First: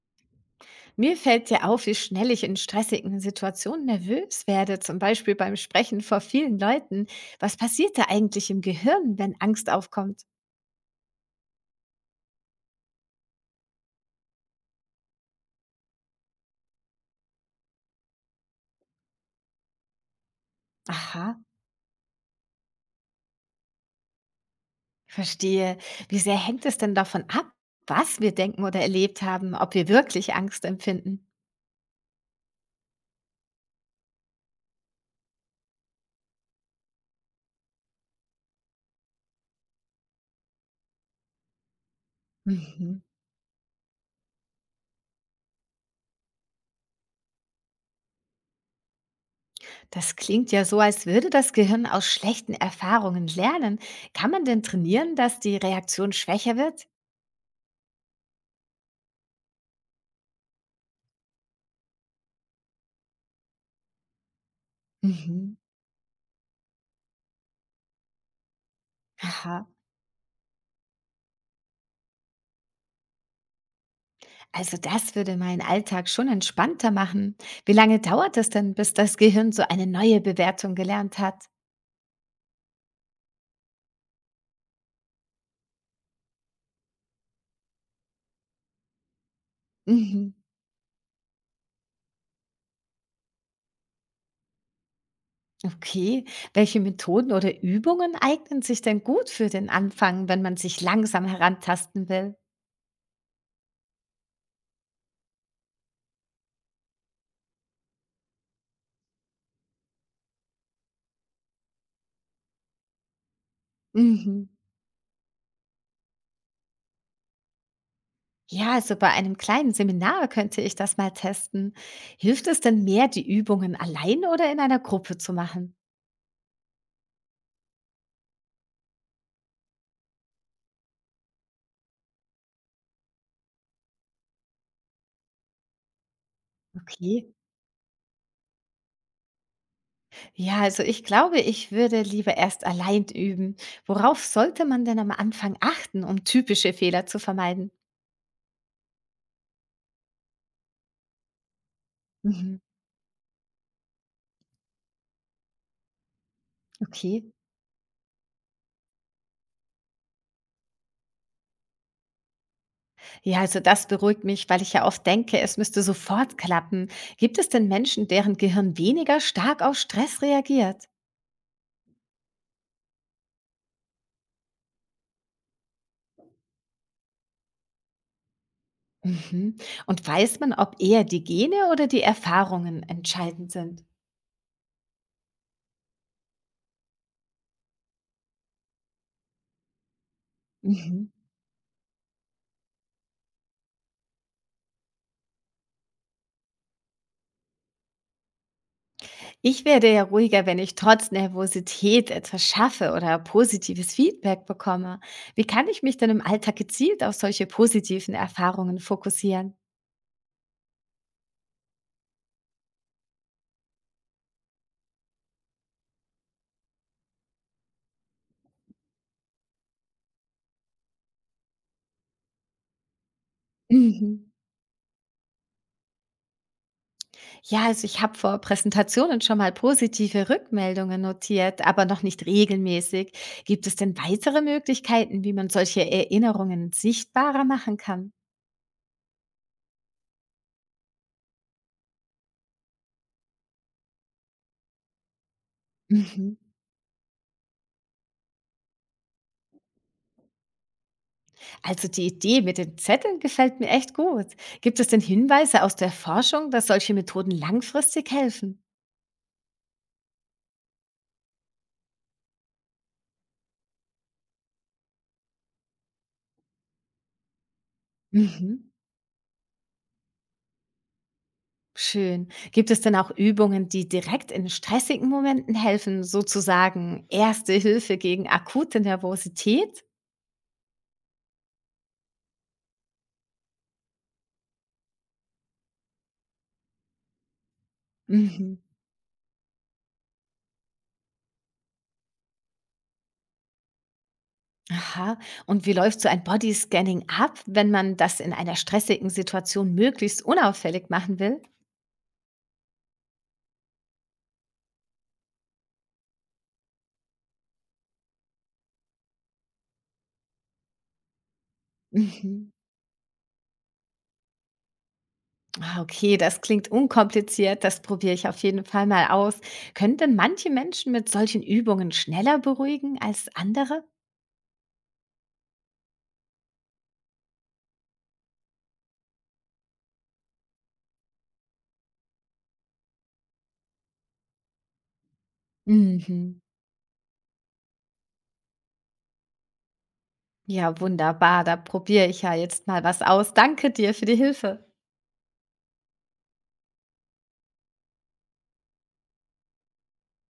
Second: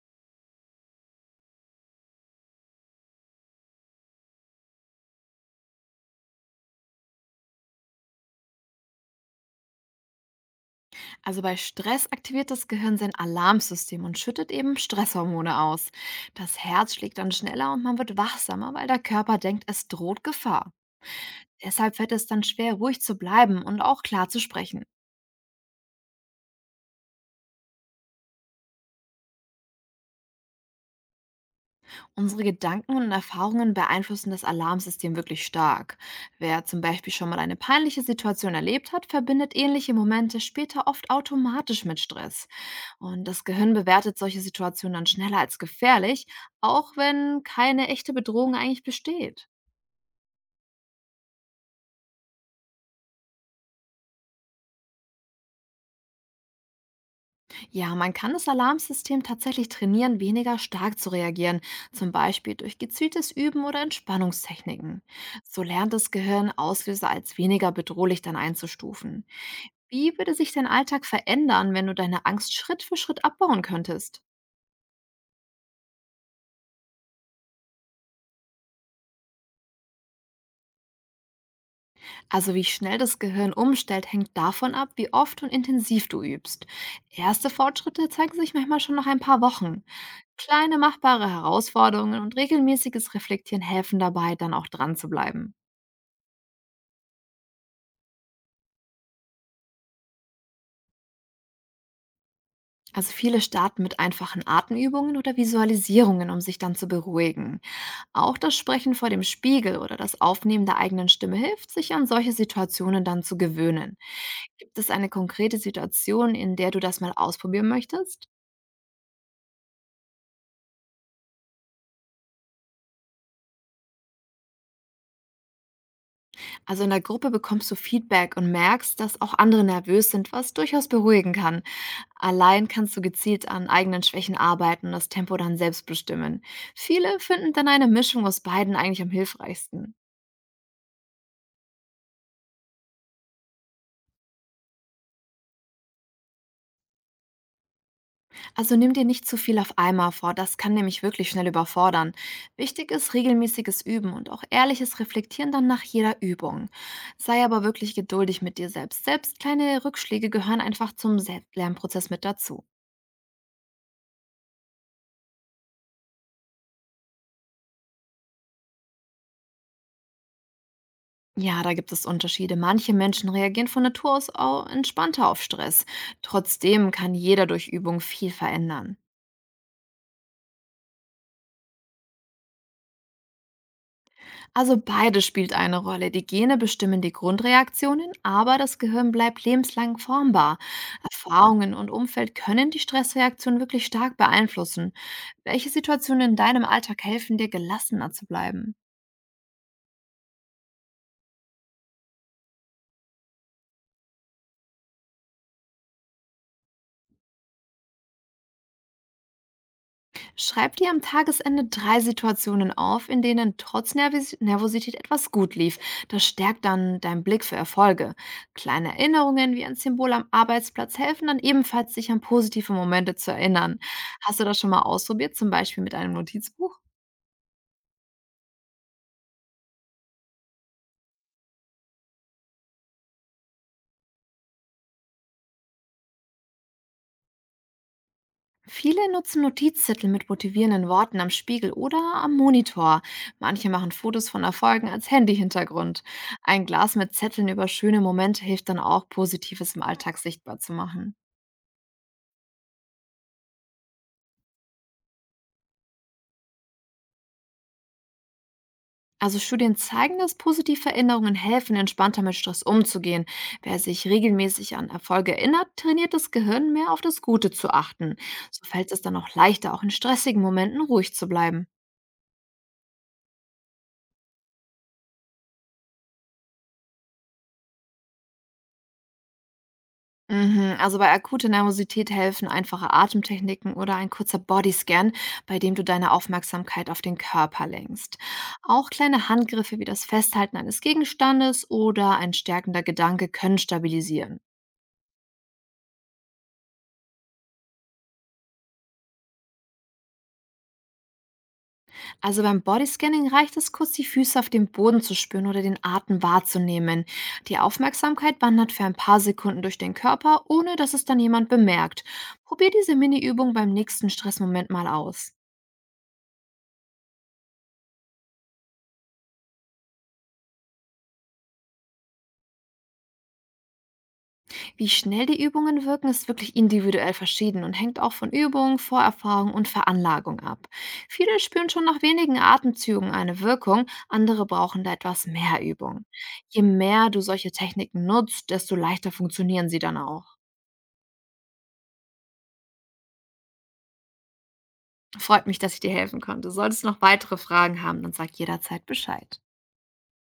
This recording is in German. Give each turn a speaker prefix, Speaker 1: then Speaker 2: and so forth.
Speaker 1: Mir fällt ja auf, wie schnell ich in stressigen Situationen nervös werde, zum Beispiel beim Sprechen vor vielen Leuten. Was passiert da eigentlich im Gehirn, wenn Angst aufkommt?
Speaker 2: Also bei Stress aktiviert das Gehirn sein Alarmsystem und schüttet eben Stresshormone aus. Das Herz schlägt dann schneller und man wird wachsamer, weil der Körper denkt, es droht Gefahr.
Speaker 1: Aha,
Speaker 2: Deshalb fällt es dann schwer, ruhig zu bleiben und auch klar zu sprechen.
Speaker 1: verstehe. Wie sehr hängt es denn davon ab, was wir denken oder erlebt haben, ob wir wirklich Angst empfinden?
Speaker 2: Unsere Gedanken und Erfahrungen beeinflussen das Alarmsystem wirklich stark. Wer zum Beispiel schon mal eine peinliche Situation erlebt hat, verbindet ähnliche Momente später oft automatisch mit Stress.
Speaker 1: Mhm.
Speaker 2: Und das Gehirn bewertet solche Situationen dann schneller als gefährlich, auch wenn keine echte Bedrohung eigentlich besteht.
Speaker 1: Das klingt ja so, als würde das Gehirn aus schlechten Erfahrungen lernen. Kann man denn trainieren, dass die Reaktion schwächer wird?
Speaker 2: Ja, man kann das Alarmsystem tatsächlich trainieren, weniger stark zu reagieren, zum Beispiel durch gezieltes Üben oder Entspannungstechniken.
Speaker 1: Mhm.
Speaker 2: So lernt das Gehirn, Auslöser als weniger bedrohlich dann einzustufen.
Speaker 1: Aha.
Speaker 2: Wie würde sich dein Alltag verändern, wenn du deine Angst Schritt für Schritt abbauen könntest?
Speaker 1: Also das würde meinen Alltag schon entspannter machen. Wie lange dauert es denn, bis das Gehirn so eine neue Bewertung gelernt hat?
Speaker 2: Also wie schnell das Gehirn umstellt, hängt davon ab, wie oft und intensiv du übst. Erste Fortschritte zeigen sich manchmal schon nach ein paar Wochen.
Speaker 1: Mhm.
Speaker 2: Kleine machbare Herausforderungen und regelmäßiges Reflektieren helfen dabei, dann auch dran zu bleiben.
Speaker 1: Okay, welche Methoden oder Übungen eignen sich denn gut für den Anfang, wenn man sich langsam herantasten will?
Speaker 2: Also viele starten mit einfachen Atemübungen oder Visualisierungen, um sich dann zu beruhigen. Auch das Sprechen vor dem Spiegel oder das Aufnehmen der eigenen Stimme hilft, sich an solche Situationen dann zu gewöhnen.
Speaker 1: Mhm.
Speaker 2: Gibt es eine konkrete Situation, in der du das mal ausprobieren möchtest?
Speaker 1: Ja, also bei einem kleinen Seminar könnte ich das mal testen. Hilft es denn mehr, die Übungen allein oder in einer Gruppe zu machen?
Speaker 2: Also in der Gruppe bekommst du Feedback und merkst, dass auch andere nervös sind, was durchaus beruhigen kann. Allein kannst du gezielt an eigenen Schwächen arbeiten und das Tempo dann selbst bestimmen. Viele
Speaker 1: Okay.
Speaker 2: finden dann eine Mischung aus beiden eigentlich am hilfreichsten.
Speaker 1: Ja, also ich glaube, ich würde lieber erst allein üben. Worauf sollte man denn am Anfang achten, um typische Fehler zu vermeiden?
Speaker 2: Also nimm dir nicht zu viel auf einmal vor, das kann nämlich wirklich schnell überfordern.
Speaker 1: Mhm.
Speaker 2: Wichtig ist regelmäßiges Üben und auch ehrliches Reflektieren dann nach jeder Übung.
Speaker 1: Okay.
Speaker 2: Sei aber wirklich geduldig mit dir selbst. Selbst kleine Rückschläge gehören einfach zum Selbst- Lernprozess mit dazu.
Speaker 1: Ja, also das beruhigt mich, weil ich ja oft denke, es müsste sofort klappen. Gibt es denn Menschen, deren Gehirn weniger stark auf Stress reagiert?
Speaker 2: Ja, da gibt es Unterschiede. Manche Menschen reagieren von Natur aus entspannter auf Stress. Trotzdem kann jeder durch Übung viel verändern.
Speaker 1: Mhm. Und weiß man, ob eher die Gene oder die Erfahrungen entscheidend sind?
Speaker 2: Also beides spielt eine Rolle. Die Gene bestimmen die Grundreaktionen, aber das Gehirn bleibt lebenslang formbar.
Speaker 1: Mhm.
Speaker 2: Erfahrungen und Umfeld können die Stressreaktion wirklich stark beeinflussen. Welche Situationen in deinem Alltag helfen dir, gelassener zu bleiben?
Speaker 1: Ich werde ja ruhiger, wenn ich trotz Nervosität etwas schaffe oder positives Feedback bekomme. Wie kann ich mich denn im Alltag gezielt auf solche positiven Erfahrungen fokussieren?
Speaker 2: Schreib dir am Tagesende 3 Situationen auf, in denen trotz Nervis Nervosität etwas gut lief. Das stärkt dann deinen Blick für Erfolge. Kleine Erinnerungen wie ein Symbol am Arbeitsplatz helfen dann ebenfalls, sich an positive Momente zu erinnern.
Speaker 1: Mhm.
Speaker 2: Hast du das schon mal ausprobiert, zum Beispiel mit einem Notizbuch?
Speaker 1: Ja, also ich habe vor Präsentationen schon mal positive Rückmeldungen notiert, aber noch nicht regelmäßig. Gibt es denn weitere Möglichkeiten, wie man solche Erinnerungen sichtbarer machen kann?
Speaker 2: Viele nutzen Notizzettel mit motivierenden Worten am Spiegel oder am Monitor. Manche machen Fotos von Erfolgen als Handyhintergrund.
Speaker 1: Mhm.
Speaker 2: Ein Glas mit Zetteln über schöne Momente hilft dann auch, Positives im Alltag sichtbar zu machen.
Speaker 1: Also die Idee mit den Zetteln gefällt mir echt gut. Gibt es denn Hinweise aus der Forschung, dass solche Methoden langfristig helfen?
Speaker 2: Also Studien zeigen, dass positive Veränderungen helfen, entspannter mit Stress umzugehen. Wer sich regelmäßig an Erfolge erinnert, trainiert das Gehirn mehr auf das Gute zu achten.
Speaker 1: Mhm,
Speaker 2: So fällt es dann auch leichter, auch in stressigen Momenten ruhig zu bleiben.
Speaker 1: schön. Gibt es denn auch Übungen, die direkt in stressigen Momenten helfen, sozusagen Erste Hilfe gegen akute Nervosität?
Speaker 2: Mhm, also bei akuter Nervosität helfen einfache Atemtechniken oder ein kurzer Bodyscan, bei dem du deine Aufmerksamkeit auf den Körper lenkst.
Speaker 1: Mhm.
Speaker 2: Auch kleine Handgriffe wie das Festhalten eines Gegenstandes oder ein stärkender Gedanke können stabilisieren.
Speaker 1: Aha. Und wie läuft so ein Bodyscanning ab, wenn man das in einer stressigen Situation möglichst unauffällig machen will?
Speaker 2: Also beim Bodyscanning reicht es kurz, die Füße auf dem Boden zu spüren oder den Atem wahrzunehmen. Die Aufmerksamkeit wandert für ein paar Sekunden durch den Körper, ohne dass es dann jemand bemerkt.
Speaker 1: Mhm.
Speaker 2: Probier diese Mini-Übung beim nächsten Stressmoment mal aus.
Speaker 1: Ah, okay, das klingt unkompliziert. Das probiere ich auf jeden Fall mal aus. Können denn manche Menschen mit solchen Übungen schneller beruhigen als andere?
Speaker 2: Wie schnell die Übungen wirken, ist wirklich individuell verschieden und hängt auch von Übung, Vorerfahrung und Veranlagung ab. Viele spüren schon nach wenigen Atemzügen eine Wirkung, andere brauchen da etwas mehr Übung.
Speaker 1: Mhm.
Speaker 2: Je mehr du solche Techniken nutzt, desto leichter funktionieren sie dann auch.
Speaker 1: Ja, wunderbar. Da probiere ich ja jetzt mal was aus. Danke dir für die Hilfe.
Speaker 2: Freut mich, dass ich dir helfen konnte. Solltest du noch weitere Fragen haben, dann sag jederzeit Bescheid.